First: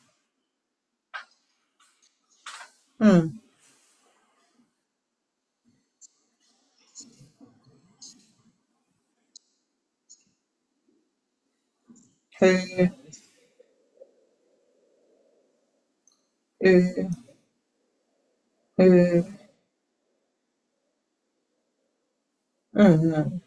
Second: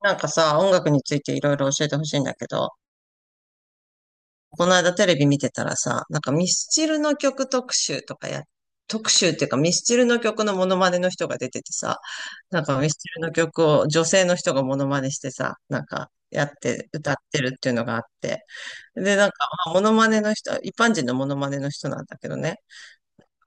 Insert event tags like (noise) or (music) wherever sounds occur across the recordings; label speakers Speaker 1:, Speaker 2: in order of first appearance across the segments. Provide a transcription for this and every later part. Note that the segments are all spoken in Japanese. Speaker 1: なんかさ、音楽についていろいろ教えてほしいんだけど、
Speaker 2: うん。
Speaker 1: この間テレビ見てたらさ、ミスチルの曲特集とかや、特集っていうかミスチルの曲のモノマネの人が出ててさ、
Speaker 2: へ
Speaker 1: ミ
Speaker 2: え、
Speaker 1: スチルの曲を女性の人がモノマネしてさ、やっ
Speaker 2: へ
Speaker 1: て
Speaker 2: え、
Speaker 1: 歌ってるっていうのがあって。
Speaker 2: え
Speaker 1: で、
Speaker 2: え、
Speaker 1: まあモノマネの人、一般人のモノマネの人なんだけどね、
Speaker 2: うんうん。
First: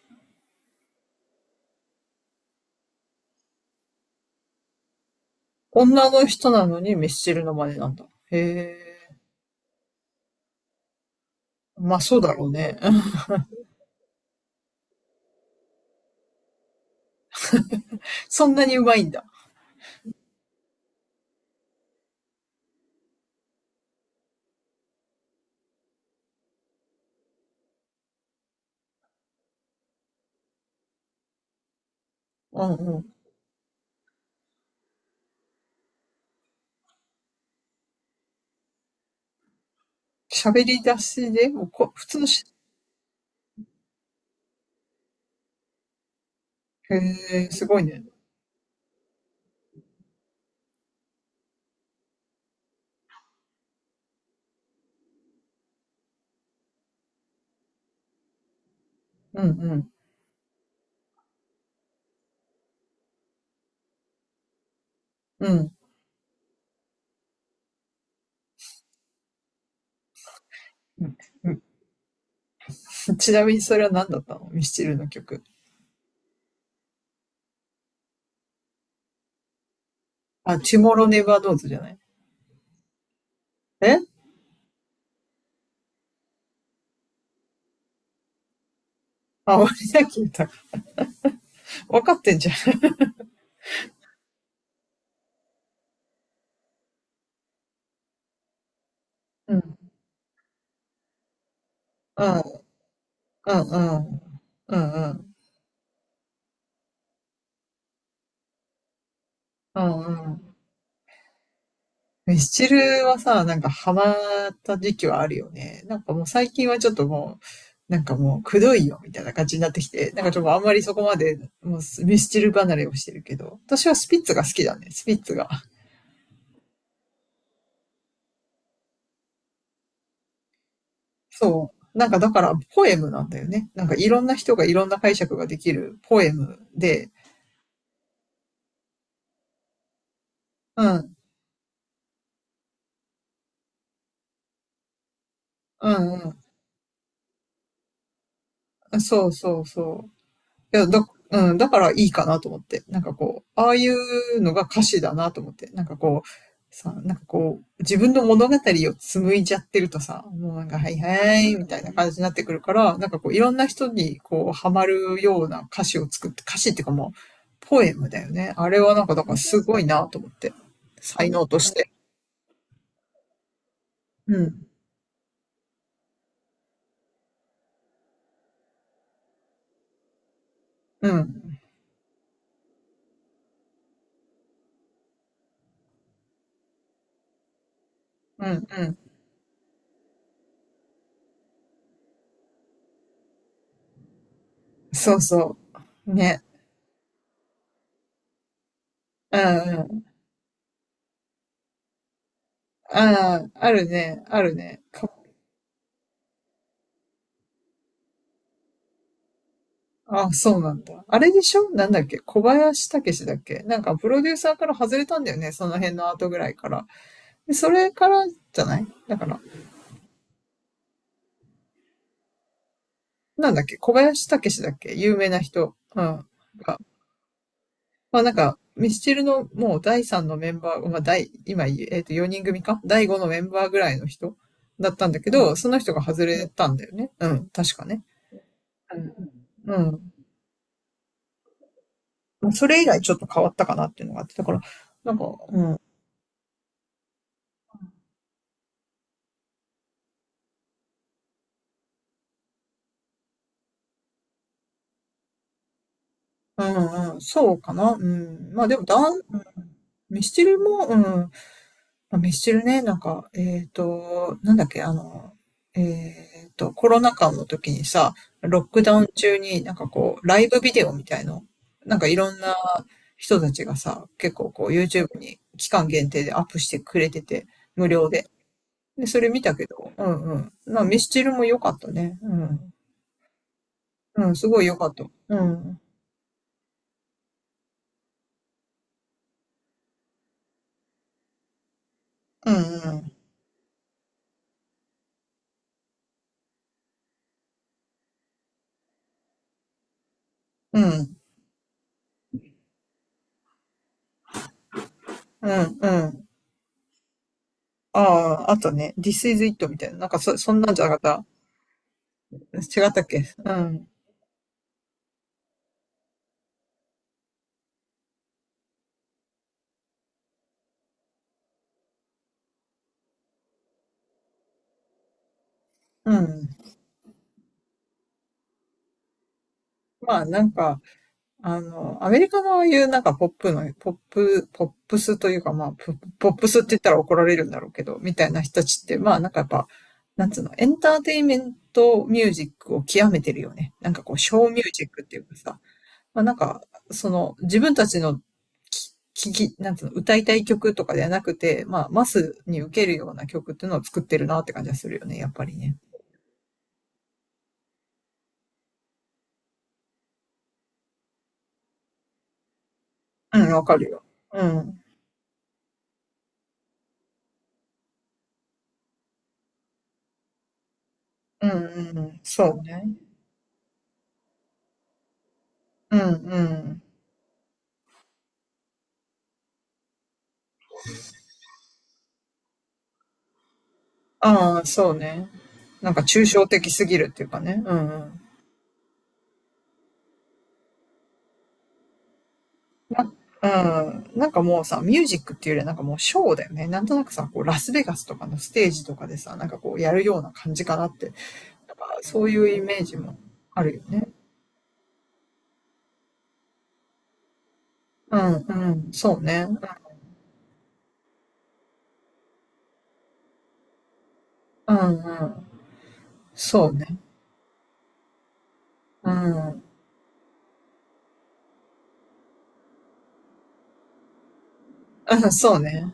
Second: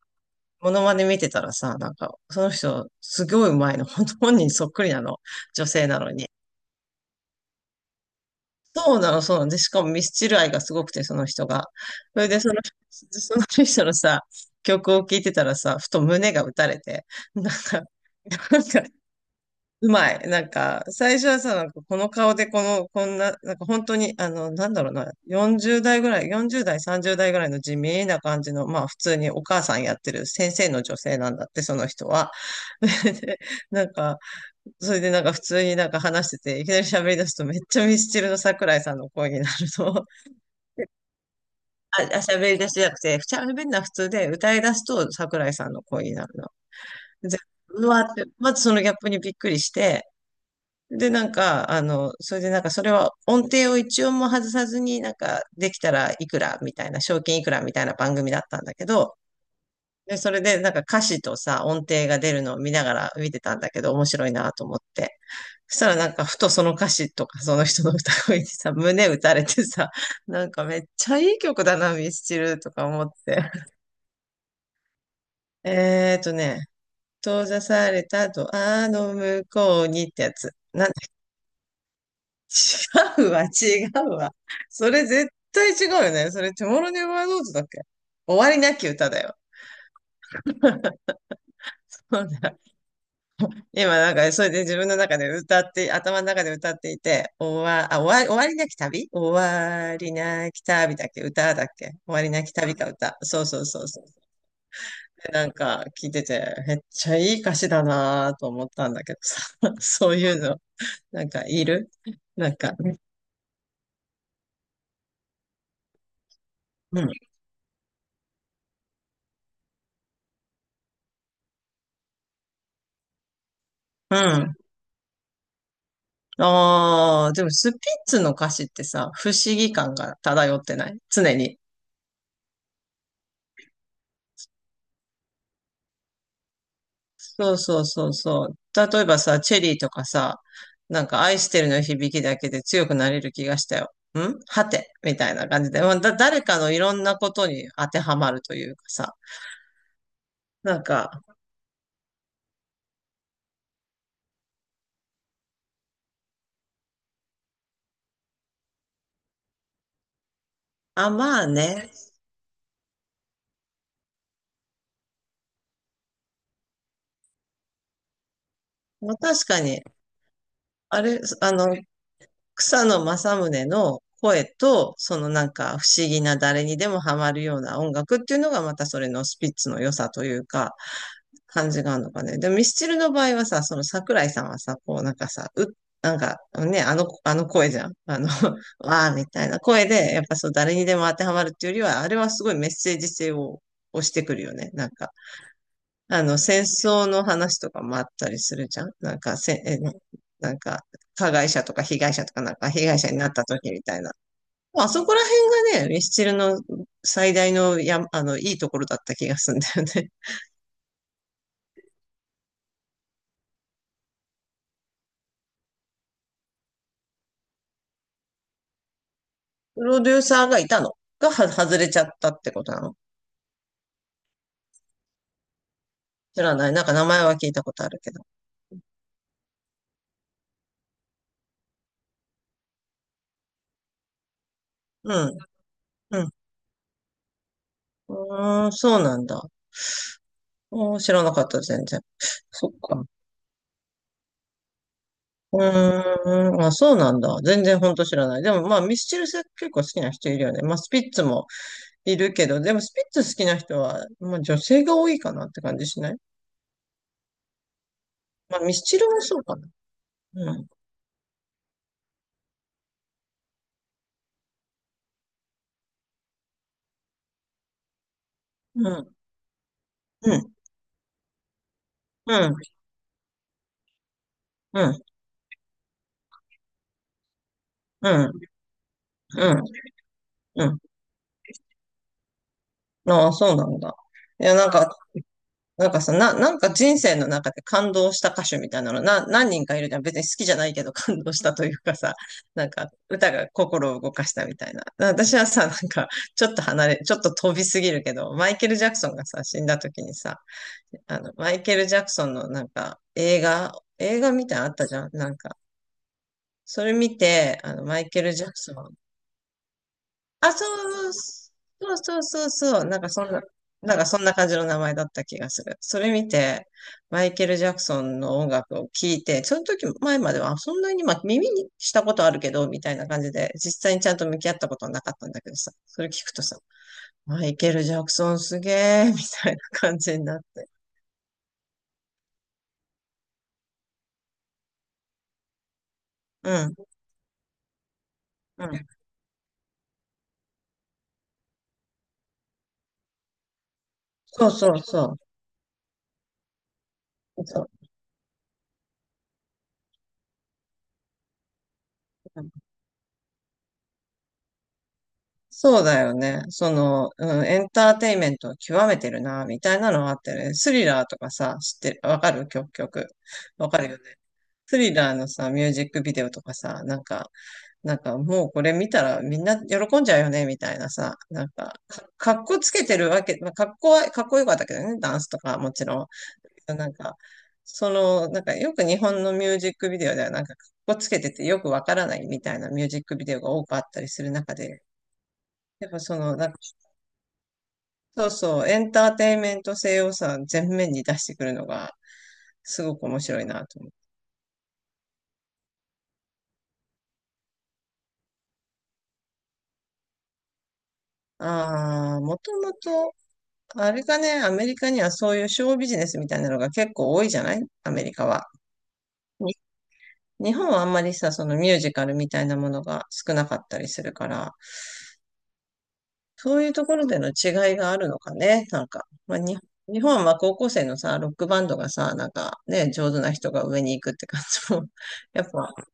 Speaker 1: モノマネ見てたらさ、その人すごいうまいの、本当本人そっくりなの、女性な
Speaker 2: 女
Speaker 1: の
Speaker 2: の
Speaker 1: に。
Speaker 2: 人なのにミスチルの真似なんだ。へ
Speaker 1: そう
Speaker 2: え、
Speaker 1: なの、そうなの。で、しかもミスチル愛がすごくて、その人が。
Speaker 2: まあそ
Speaker 1: そ
Speaker 2: う
Speaker 1: れ
Speaker 2: だ
Speaker 1: で、
Speaker 2: ろうね。(laughs)
Speaker 1: その人のさ、曲を聴いてたらさ、ふと胸が打たれて、なんか、
Speaker 2: そん
Speaker 1: なん
Speaker 2: なにう
Speaker 1: か、
Speaker 2: まいんだ。
Speaker 1: うまい。最初はさ、なんかこの顔でこの、こんな、なんか本当に、なんだろうな、40代ぐらい、40代、30代ぐらいの地味な感じの、まあ普通にお母さんやってる先生の女性なんだって、その人は。
Speaker 2: うん
Speaker 1: (laughs)
Speaker 2: うん。
Speaker 1: で、なんか、それでなんか普通になんか話してて、いきなり喋り出すとめっちゃミスチルの桜井さんの声になるの。(laughs)
Speaker 2: 喋り出しで、もうこ
Speaker 1: あ、
Speaker 2: 普通の
Speaker 1: 喋
Speaker 2: し、
Speaker 1: り出しじゃなくて、喋るのは普通で歌い出すと桜井さんの声になるの。
Speaker 2: へ
Speaker 1: で、
Speaker 2: え、すごい
Speaker 1: うわー
Speaker 2: ね。
Speaker 1: って、まずそのギャップにびっくりして、で、それでなんかそれは音程を一音も外さずになんかできたらいくらみたいな、賞金いくらみたいな番組だったんだけど、
Speaker 2: うんうん、
Speaker 1: で、それでなんか歌詞とさ、音程が出るのを見ながら見てたんだけど、面白いなと思って。
Speaker 2: うん。
Speaker 1: そしたらなんか、ふとその歌詞とか、その人の歌声にさ、胸打たれてさ、なんかめっ
Speaker 2: う
Speaker 1: ち
Speaker 2: ん。
Speaker 1: ゃいい曲だな、ミスチルとか思っ
Speaker 2: (laughs) ちな
Speaker 1: て。
Speaker 2: みにそれは何だったのミスチルの曲？
Speaker 1: えーとね、閉ざされたドアの向こうにってやつ。
Speaker 2: あ、チ
Speaker 1: なんだ、
Speaker 2: モロネバードーズじゃない？
Speaker 1: 違うわ、違
Speaker 2: え、
Speaker 1: うわ。それ絶対違うよね。それ、テモロネバーノートだっけ終わりなき歌だよ。
Speaker 2: あ、俺だけ言った。
Speaker 1: (laughs)
Speaker 2: 分かっ
Speaker 1: そう
Speaker 2: てんじゃ
Speaker 1: だ
Speaker 2: ん。
Speaker 1: 今なんか、それで自分の中で歌って、頭の中で歌っていて、終わ、あ、終わり、終わりなき旅終
Speaker 2: うん。
Speaker 1: わりなき旅だっけ歌だっけ終わ
Speaker 2: う
Speaker 1: り
Speaker 2: ん、
Speaker 1: なき旅か歌。そう
Speaker 2: うん、
Speaker 1: そう
Speaker 2: う
Speaker 1: そうそう。
Speaker 2: ん。うん、う
Speaker 1: で
Speaker 2: ん、
Speaker 1: なんか聞いてて、めっちゃいい歌詞だなぁと思ったんだけどさ、(laughs)
Speaker 2: うん、
Speaker 1: そう
Speaker 2: う
Speaker 1: いう
Speaker 2: ん。
Speaker 1: の、なんかいる
Speaker 2: ミ
Speaker 1: な
Speaker 2: ス
Speaker 1: ん
Speaker 2: チ
Speaker 1: か、
Speaker 2: ルはさ、なんかハマった時期はあるよね。なんかもう最近はちょっ
Speaker 1: う
Speaker 2: と
Speaker 1: ん。
Speaker 2: もう、なんかもうくどいよみたいな感じになってきて、なんかちょっとあんまりそこまでもうミスチル離れをしてるけど、私はス
Speaker 1: う
Speaker 2: ピッツが好
Speaker 1: ん。
Speaker 2: きだね、スピッツが。
Speaker 1: ああ、でもスピッツの歌詞ってさ、不思議感が漂ってない常に。
Speaker 2: そう。なんかだからポエムなんだよね。なんかいろんな人がいろんな解釈ができるポエムで、
Speaker 1: そうそうそうそう。例えばさ、チェリーとかさ、
Speaker 2: う
Speaker 1: なん
Speaker 2: ん、
Speaker 1: か愛してるの響きだけで強くなれる気がしたよ。んはてみたいな感じで、ま
Speaker 2: う
Speaker 1: あだ、
Speaker 2: ん、
Speaker 1: 誰かのいろんなことに当てはまるというか
Speaker 2: うん。
Speaker 1: さ、
Speaker 2: そうそうそう。い
Speaker 1: なん
Speaker 2: や、だ、
Speaker 1: か、
Speaker 2: うん、だからいいかなと思って。なんかこう、ああいうのが歌詞だなと思って。なんかこう、さ、なんかこう、自分の物語を紡いじゃってるとさ、もうなんか、はい
Speaker 1: あ、
Speaker 2: は
Speaker 1: まあ
Speaker 2: い、みたい
Speaker 1: ね、
Speaker 2: な感じになってくるから、なんかこう、いろんな人にこう、ハマるような歌詞を作って、歌詞っていうかもう、ポエムだよね。あれはなんか、
Speaker 1: まあ
Speaker 2: だから
Speaker 1: 確か
Speaker 2: すご
Speaker 1: に、
Speaker 2: いなと思って。
Speaker 1: あれ、
Speaker 2: 才能として。
Speaker 1: 草野正宗の
Speaker 2: う
Speaker 1: 声
Speaker 2: ん、
Speaker 1: と、そのなんか不思議な誰にでもハマるような音楽っていうのがまたそれのスピッツの良さというか、
Speaker 2: うん、
Speaker 1: 感じがあるのかね。でもミスチルの場合はさ、その桜井さんはさ、こうなんかさ、う、なんかね、あの声じゃん。あの、
Speaker 2: うん、
Speaker 1: (laughs)
Speaker 2: う
Speaker 1: わ
Speaker 2: ん。
Speaker 1: ーみたいな声で、やっぱそう誰にでも当てはまるっていうよりは、あれはすごいメッセージ性を押してくるよね。なんか。
Speaker 2: そうそう。
Speaker 1: あの、
Speaker 2: ね。
Speaker 1: 戦争の話とかもあったりするじゃんなん
Speaker 2: う
Speaker 1: か、
Speaker 2: ん、うん。
Speaker 1: なんか、加害者とか被害者とかなんか、被害
Speaker 2: あ
Speaker 1: 者になった
Speaker 2: あ、
Speaker 1: 時
Speaker 2: あ
Speaker 1: み
Speaker 2: る
Speaker 1: たいな。
Speaker 2: ね、あるね。
Speaker 1: まあそこら辺がね、ミスチルの最大のや、いいところだった気がするんだよね。
Speaker 2: あ、そうなんだ。あれでしょ、なんだっけ、小林武史だっけ、なんかプロデューサーから外れたんだよね。その辺の後ぐらいから。で、それからじゃないだから、
Speaker 1: (laughs) プロデューサーがいたのがは外れちゃったってことなの
Speaker 2: なんだっけ、小林武史だっけ、有名な人。うん。
Speaker 1: 知らない。
Speaker 2: が、
Speaker 1: なんか名前は聞いたことあるけ
Speaker 2: ま
Speaker 1: ど。
Speaker 2: あなんか、ミスチルのもう第3のメンバー、まあ第、今、4人組か第5のメンバーぐらいの人だったん
Speaker 1: う
Speaker 2: だけ
Speaker 1: ん、
Speaker 2: ど、その人が
Speaker 1: う
Speaker 2: 外
Speaker 1: ん。
Speaker 2: れたんだよね。うん、確かね。
Speaker 1: うーん、そうなんだ。
Speaker 2: うん。
Speaker 1: おー知らなかった、全然。
Speaker 2: まあそ
Speaker 1: そっ
Speaker 2: れ以来
Speaker 1: か。
Speaker 2: ちょっと変わったかなっていうのがあって、だから、なんか、
Speaker 1: う
Speaker 2: うん。
Speaker 1: ーん、あ、そうなんだ。全然ほんと知らない。でもまあ、ミスチル結構好きな人いるよね。まあ、スピッツもいるけど、でもスピッツ好きな人は、まあ、女性が多いかなって感じしない
Speaker 2: うんうん、そうかな。うん。
Speaker 1: まあ、
Speaker 2: まあ
Speaker 1: ミ
Speaker 2: で
Speaker 1: ス
Speaker 2: も、
Speaker 1: チ
Speaker 2: だ
Speaker 1: ル
Speaker 2: ん、う
Speaker 1: も
Speaker 2: ん、
Speaker 1: そうかな。
Speaker 2: ミスチ
Speaker 1: う
Speaker 2: ル
Speaker 1: ん、
Speaker 2: も、うん。まあ、ミスチルね、なんか、なんだっけ、あの、コロナ禍の時にさ、ロック
Speaker 1: う
Speaker 2: ダウン
Speaker 1: ん、
Speaker 2: 中になんかこう、
Speaker 1: う
Speaker 2: ライ
Speaker 1: ん、
Speaker 2: ブビデオみたいの、なんかいろ
Speaker 1: う
Speaker 2: んな
Speaker 1: ん、
Speaker 2: 人たちがさ、結構こう、
Speaker 1: うん、
Speaker 2: YouTube に期間限定でアップしてくれてて、無料で。
Speaker 1: う
Speaker 2: で、それ見た
Speaker 1: ん、
Speaker 2: けど、うんうん。
Speaker 1: うん。
Speaker 2: まあ、ミスチルも良かったね。うん。
Speaker 1: ああ、そうなんだ。
Speaker 2: うん、
Speaker 1: い
Speaker 2: す
Speaker 1: や、
Speaker 2: ごい
Speaker 1: なん
Speaker 2: 良かっ
Speaker 1: か
Speaker 2: た。うん。
Speaker 1: なんかさ、な、なんか人生の中で感動した歌手みたいなの、何人かいるじゃん。別に好きじゃないけど感動したというかさ、
Speaker 2: う
Speaker 1: (laughs) なんか
Speaker 2: ん
Speaker 1: 歌が心を動かしたみたいな。私はさ、なんかちょっと離れ、ちょっと飛びすぎるけど、マイケル・ジャクソンがさ、死んだ時にさ、
Speaker 2: うん。う
Speaker 1: あ
Speaker 2: ん。
Speaker 1: の、マイケル・ジャクソンのなんか映画、映画みたいなのあったじゃん。なん
Speaker 2: う
Speaker 1: か、
Speaker 2: んうん。
Speaker 1: それ見て、あの、マ
Speaker 2: あ
Speaker 1: イケル・ジ
Speaker 2: あ、
Speaker 1: ャ
Speaker 2: あ
Speaker 1: クソ
Speaker 2: と
Speaker 1: ン、
Speaker 2: ね。This is it みたいな。なんかそ、
Speaker 1: あ、
Speaker 2: そん
Speaker 1: そ
Speaker 2: なんじゃな
Speaker 1: う、
Speaker 2: かっ
Speaker 1: そうそうそう
Speaker 2: た。
Speaker 1: そう、
Speaker 2: 違っ
Speaker 1: な
Speaker 2: た
Speaker 1: ん
Speaker 2: っ
Speaker 1: かそ
Speaker 2: け？
Speaker 1: んな、
Speaker 2: うん。
Speaker 1: なんかそんな感じの名前だった気がする。それ見て、マイケル・ジャクソンの音楽を聴いて、その時前までは、あそんなに、まあ、耳にしたことあるけど、みたいな感じで、実際にちゃんと向き合ったことはなかったんだけどさ、それ
Speaker 2: う
Speaker 1: 聞くと
Speaker 2: ん。
Speaker 1: さ、マイケル・ジャクソンすげー、みたいな感
Speaker 2: ま
Speaker 1: じに
Speaker 2: あ
Speaker 1: なっ
Speaker 2: なん
Speaker 1: て。
Speaker 2: か、あの、アメリカのいうなんかポップの、ポップ、ポップスというかまあ、ポポップ
Speaker 1: う
Speaker 2: スって
Speaker 1: ん、
Speaker 2: 言ったら怒られるんだろうけど、みたいな人た
Speaker 1: う
Speaker 2: ちっ
Speaker 1: ん。
Speaker 2: て、まあなんかやっぱ、なんつうの、エンターテインメントミュージックを極めてるよね。なんかこう、ショ
Speaker 1: そ
Speaker 2: ー
Speaker 1: う
Speaker 2: ミュ
Speaker 1: そ
Speaker 2: ー
Speaker 1: う
Speaker 2: ジックって
Speaker 1: そ
Speaker 2: いうかさ、まあ、なんか、その、
Speaker 1: う。
Speaker 2: 自
Speaker 1: そう
Speaker 2: 分たちのき、聞き、なんつうの、歌いたい曲とかではなくて、まあ、マスに受けるような曲っていうのを作ってるなって感じがするよね、やっぱりね。
Speaker 1: そうだよね。エンターテインメントを極めてるな、みたいなのはあってね。スリラーとかさ、知ってる、わかる曲、曲。
Speaker 2: うん、わ
Speaker 1: わ
Speaker 2: か
Speaker 1: かる
Speaker 2: る
Speaker 1: よね。
Speaker 2: よ。う
Speaker 1: ス
Speaker 2: ん。
Speaker 1: リラーのさ、ミュージックビデオとかさ、もうこれ見たらみんな喜んじゃうよね、みたいなさ、な
Speaker 2: う
Speaker 1: ん
Speaker 2: ん
Speaker 1: か、
Speaker 2: うんうん。
Speaker 1: かっ
Speaker 2: そ
Speaker 1: こ
Speaker 2: う
Speaker 1: つけ
Speaker 2: ね。
Speaker 1: てるわけ、まあ、かっこよかったけどね、ダンスとかもち
Speaker 2: うん
Speaker 1: ろ
Speaker 2: う
Speaker 1: ん。
Speaker 2: ん。
Speaker 1: なんか、なんかよく日本のミュージックビデオではなんか、かっこつけててよくわからないみたいなミュージックビデオが多くあったりする中
Speaker 2: ああ、
Speaker 1: で、
Speaker 2: そうね。
Speaker 1: やっ
Speaker 2: なん
Speaker 1: ぱ
Speaker 2: か
Speaker 1: そ
Speaker 2: 抽
Speaker 1: の、
Speaker 2: 象的すぎるっていうかね。うんうん。
Speaker 1: そうそう、エンターテインメント性をさ、全面に出してくるのが、すごく
Speaker 2: な、
Speaker 1: 面白い
Speaker 2: う
Speaker 1: なと思う。
Speaker 2: ん。なんかもうさ、ミュージックっていうよりはなんかもうショーだよね。なんとなくさ、こう、ラスベガスとかのステージとかでさ、なんかこう、やるような感じかなって。なんか
Speaker 1: ああ、
Speaker 2: そうい
Speaker 1: も
Speaker 2: う
Speaker 1: と
Speaker 2: イ
Speaker 1: も
Speaker 2: メージ
Speaker 1: と、
Speaker 2: もあるよ
Speaker 1: あれ
Speaker 2: ね。
Speaker 1: かね、アメリカにはそういうショービジネスみたいなのが結構多いじゃないアメリ
Speaker 2: う
Speaker 1: カ
Speaker 2: ん、
Speaker 1: は。
Speaker 2: うん、そうね。
Speaker 1: に日本はあんまりさ、そのミュージカルみたいなものが少なかったりするから、
Speaker 2: うん、うん、
Speaker 1: そう
Speaker 2: そ
Speaker 1: い
Speaker 2: う
Speaker 1: うと
Speaker 2: ね。
Speaker 1: ころでの違いがあるのかね、なんか。
Speaker 2: う
Speaker 1: まあ、
Speaker 2: ん、
Speaker 1: 日本は高校生のさ、ロックバンドがさ、なんかね、上手な人が上に行くって感じも
Speaker 2: うん、
Speaker 1: (laughs) やっ
Speaker 2: そう
Speaker 1: ぱ
Speaker 2: ね。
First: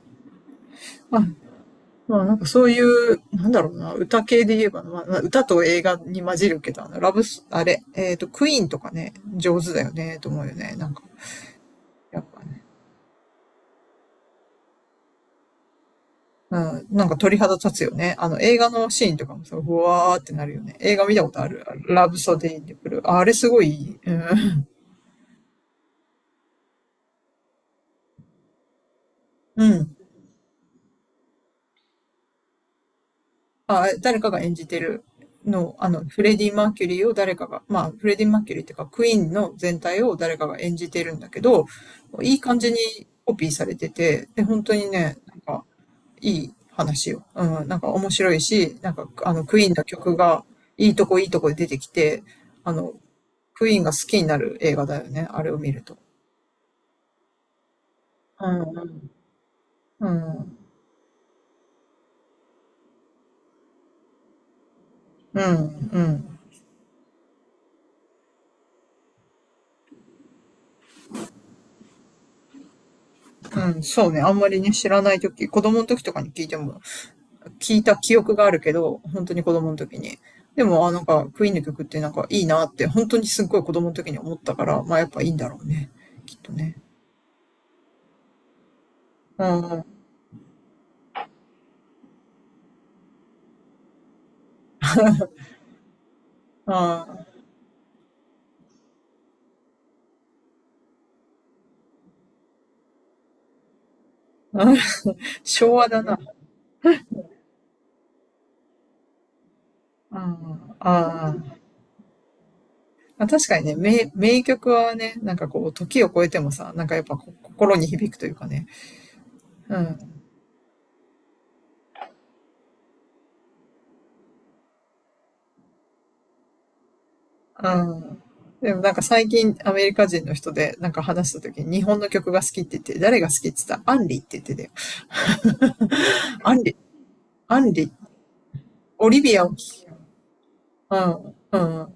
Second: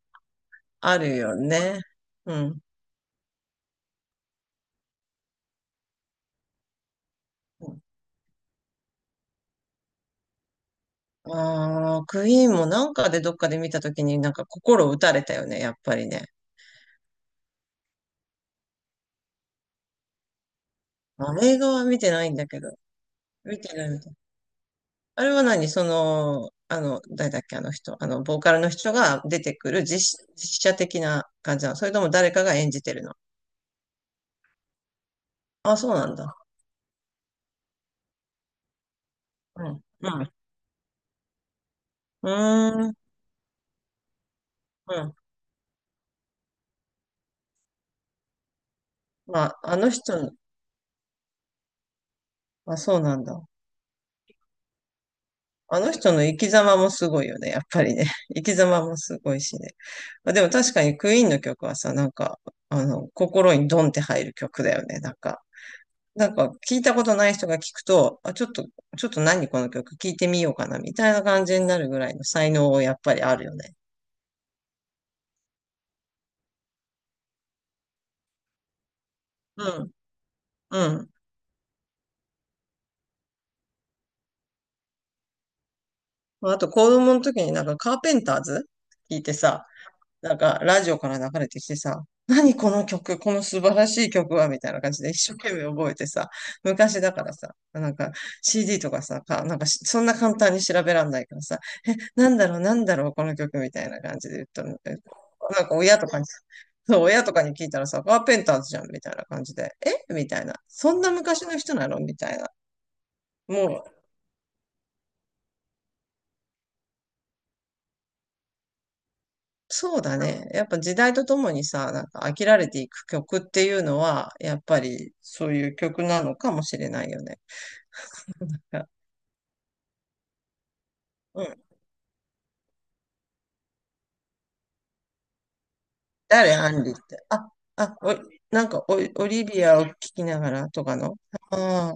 Speaker 1: ある
Speaker 2: まあ、
Speaker 1: よね。
Speaker 2: まあ、な
Speaker 1: う
Speaker 2: んか
Speaker 1: ん。
Speaker 2: そういう、なんだろうな、歌系で言えば、まあ、まあ歌と映画に混じるけど、あの、ラブス、あれ、クイーンとかね、上手だよね、と思うよね。なんか、
Speaker 1: ああ、
Speaker 2: やっ
Speaker 1: ク
Speaker 2: ぱ
Speaker 1: イーン
Speaker 2: ね。
Speaker 1: もなんかでどっかで見たときになんか心打たれたよね、やっぱりね。
Speaker 2: うん、なんか鳥肌立つよね。あの、映画のシーンとかもさ、うわーってなるよね。映画見た
Speaker 1: あ、
Speaker 2: ことあ
Speaker 1: 映
Speaker 2: る？
Speaker 1: 画は見
Speaker 2: ラ
Speaker 1: て
Speaker 2: ブ
Speaker 1: ないん
Speaker 2: ソ
Speaker 1: だ
Speaker 2: デ
Speaker 1: け
Speaker 2: イン
Speaker 1: ど。
Speaker 2: で来る。ああれす
Speaker 1: 見
Speaker 2: ごい
Speaker 1: てな
Speaker 2: い
Speaker 1: い
Speaker 2: い。
Speaker 1: みた
Speaker 2: う
Speaker 1: い。
Speaker 2: ん。
Speaker 1: あれは何その、あの、誰だっけ、あの人。あの、ボーカルの人が出て
Speaker 2: う
Speaker 1: くる
Speaker 2: ん。
Speaker 1: 実写的な感じなの。それとも誰かが演じてるの。
Speaker 2: あ、誰かが演じてるの、
Speaker 1: あ、
Speaker 2: あ
Speaker 1: そう
Speaker 2: の、
Speaker 1: なん
Speaker 2: フ
Speaker 1: だ。
Speaker 2: レディ・マーキュリーを誰かが、まあ、フレディ・マーキュリーっていうか、クイーンの
Speaker 1: う
Speaker 2: 全
Speaker 1: ん。
Speaker 2: 体
Speaker 1: う
Speaker 2: を
Speaker 1: ん。
Speaker 2: 誰かが演じてるんだけど、
Speaker 1: う
Speaker 2: いい感じに
Speaker 1: ーん。
Speaker 2: コピーされてて、で、本当に
Speaker 1: うん。
Speaker 2: ね、なんか、いい話よ。うん、なんか面白いし、なんか、あの、
Speaker 1: ま
Speaker 2: ク
Speaker 1: あ、
Speaker 2: イーン
Speaker 1: あ
Speaker 2: の
Speaker 1: の
Speaker 2: 曲
Speaker 1: 人の、
Speaker 2: が、いいとこいいとこで出てきて、あ
Speaker 1: あ、
Speaker 2: の、
Speaker 1: そうなんだ。
Speaker 2: クイーンが好きになる映画だよね、あれを見
Speaker 1: あ
Speaker 2: る
Speaker 1: の
Speaker 2: と。
Speaker 1: 人の生き様もすごいよね、やっぱりね。(laughs) 生
Speaker 2: う
Speaker 1: き様も
Speaker 2: ん、
Speaker 1: すごいしね。
Speaker 2: う
Speaker 1: まあ、でも
Speaker 2: ん、
Speaker 1: 確かにクイーンの曲はさ、なんか、あの、心にドンって入る曲だよね、なん
Speaker 2: う
Speaker 1: か。
Speaker 2: ん、う
Speaker 1: なん
Speaker 2: ん、
Speaker 1: か、聞いたことない人が聞くと、あ、ちょっと何この曲聞いてみようかな、みたいな感じになるぐらいの才能やっぱりあるよね。
Speaker 2: うん、そうね、あんまりね、知らない時子供の時とかに聞いても、聞いた記憶があるけど、本当に子
Speaker 1: う
Speaker 2: 供の
Speaker 1: ん、
Speaker 2: 時に。で
Speaker 1: う
Speaker 2: も、あ、なん
Speaker 1: ん。
Speaker 2: か、クイーンの曲ってなんかいいなって、本当にすっごい子供の時に思ったから、まあやっぱいいんだろうね。きっと
Speaker 1: あと、
Speaker 2: ね。
Speaker 1: 子供の時になんかカーペンターズ聞いて
Speaker 2: うん
Speaker 1: さ、
Speaker 2: うん。あ
Speaker 1: なんか、ラジオから流れてきてさ、何この曲、この素晴らしい曲は、みたいな感じで一生懸命覚えてさ、昔
Speaker 2: あ、
Speaker 1: だからさ、なんか CD とかさ、なんかしそんな簡単に調べらんないからさ、なんだろう、この曲みたいな感じで言ったの。え
Speaker 2: (laughs)
Speaker 1: なん
Speaker 2: 昭
Speaker 1: か
Speaker 2: 和
Speaker 1: 親
Speaker 2: だ
Speaker 1: と
Speaker 2: な。
Speaker 1: かに、そう、親とかに聞いたらさ、カーペンターズじゃん、みたいな感じで、え
Speaker 2: う
Speaker 1: みたいな。
Speaker 2: ん、
Speaker 1: そんな
Speaker 2: あ
Speaker 1: 昔の人なのみたいな。
Speaker 2: あ、確かに
Speaker 1: も
Speaker 2: ね、
Speaker 1: う、
Speaker 2: 名、名曲はね、なんかこう、時を超えてもさ、なんかやっぱこ心に響くというかね。う
Speaker 1: そ
Speaker 2: ん、
Speaker 1: うだね。やっぱ時代とともにさ、なんか飽きられていく曲っていうのは、やっぱりそういう曲なのかもしれないよね。
Speaker 2: うん。で
Speaker 1: あ
Speaker 2: もなんか最近アメリカ人の人でなんか話した
Speaker 1: うん。
Speaker 2: 時に日本の曲が好きって言って、誰が好きって言ったらアンリって言ってたよ。(laughs)
Speaker 1: 誰、
Speaker 2: アン
Speaker 1: ア
Speaker 2: リ、
Speaker 1: ンリって。あ、
Speaker 2: アンリ、
Speaker 1: あ、おい、なんかオ
Speaker 2: オ
Speaker 1: リ、
Speaker 2: リ
Speaker 1: オ
Speaker 2: ビ
Speaker 1: リ
Speaker 2: アを聞
Speaker 1: ビア
Speaker 2: き
Speaker 1: を聴
Speaker 2: よ
Speaker 1: きながらとか
Speaker 2: う。
Speaker 1: の (laughs)
Speaker 2: うん、うん。
Speaker 1: ああ、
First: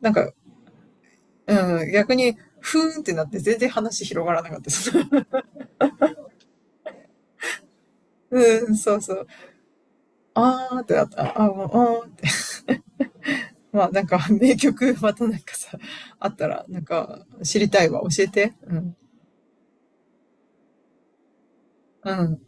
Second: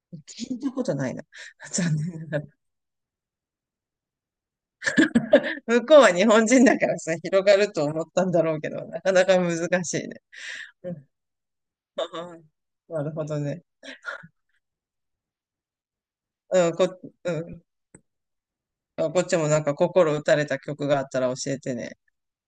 Speaker 2: なんか、
Speaker 1: 聞いたことないな。(laughs)
Speaker 2: うん、
Speaker 1: 残
Speaker 2: 逆
Speaker 1: 念な
Speaker 2: に、
Speaker 1: がら。
Speaker 2: ふーんってなって全然話広がらなかったです。
Speaker 1: (laughs) 向こうは日本人だからさ、広がると思った
Speaker 2: (laughs)
Speaker 1: んだろうけ
Speaker 2: うん、
Speaker 1: ど、
Speaker 2: そう
Speaker 1: なか
Speaker 2: そ
Speaker 1: な
Speaker 2: う。
Speaker 1: か難しいね。(laughs)
Speaker 2: あーっ
Speaker 1: う
Speaker 2: てなっ
Speaker 1: ん。
Speaker 2: た。あーもう、あーって。
Speaker 1: (laughs) なるほどね。
Speaker 2: (laughs) まあなんか、名曲またなんかさ、あったら、
Speaker 1: うん、
Speaker 2: なん
Speaker 1: こ、
Speaker 2: か、
Speaker 1: う
Speaker 2: 知
Speaker 1: ん。
Speaker 2: りたいわ。教えて。うん。
Speaker 1: あこっちもなんか心打たれた曲があったら教えてね。
Speaker 2: うん。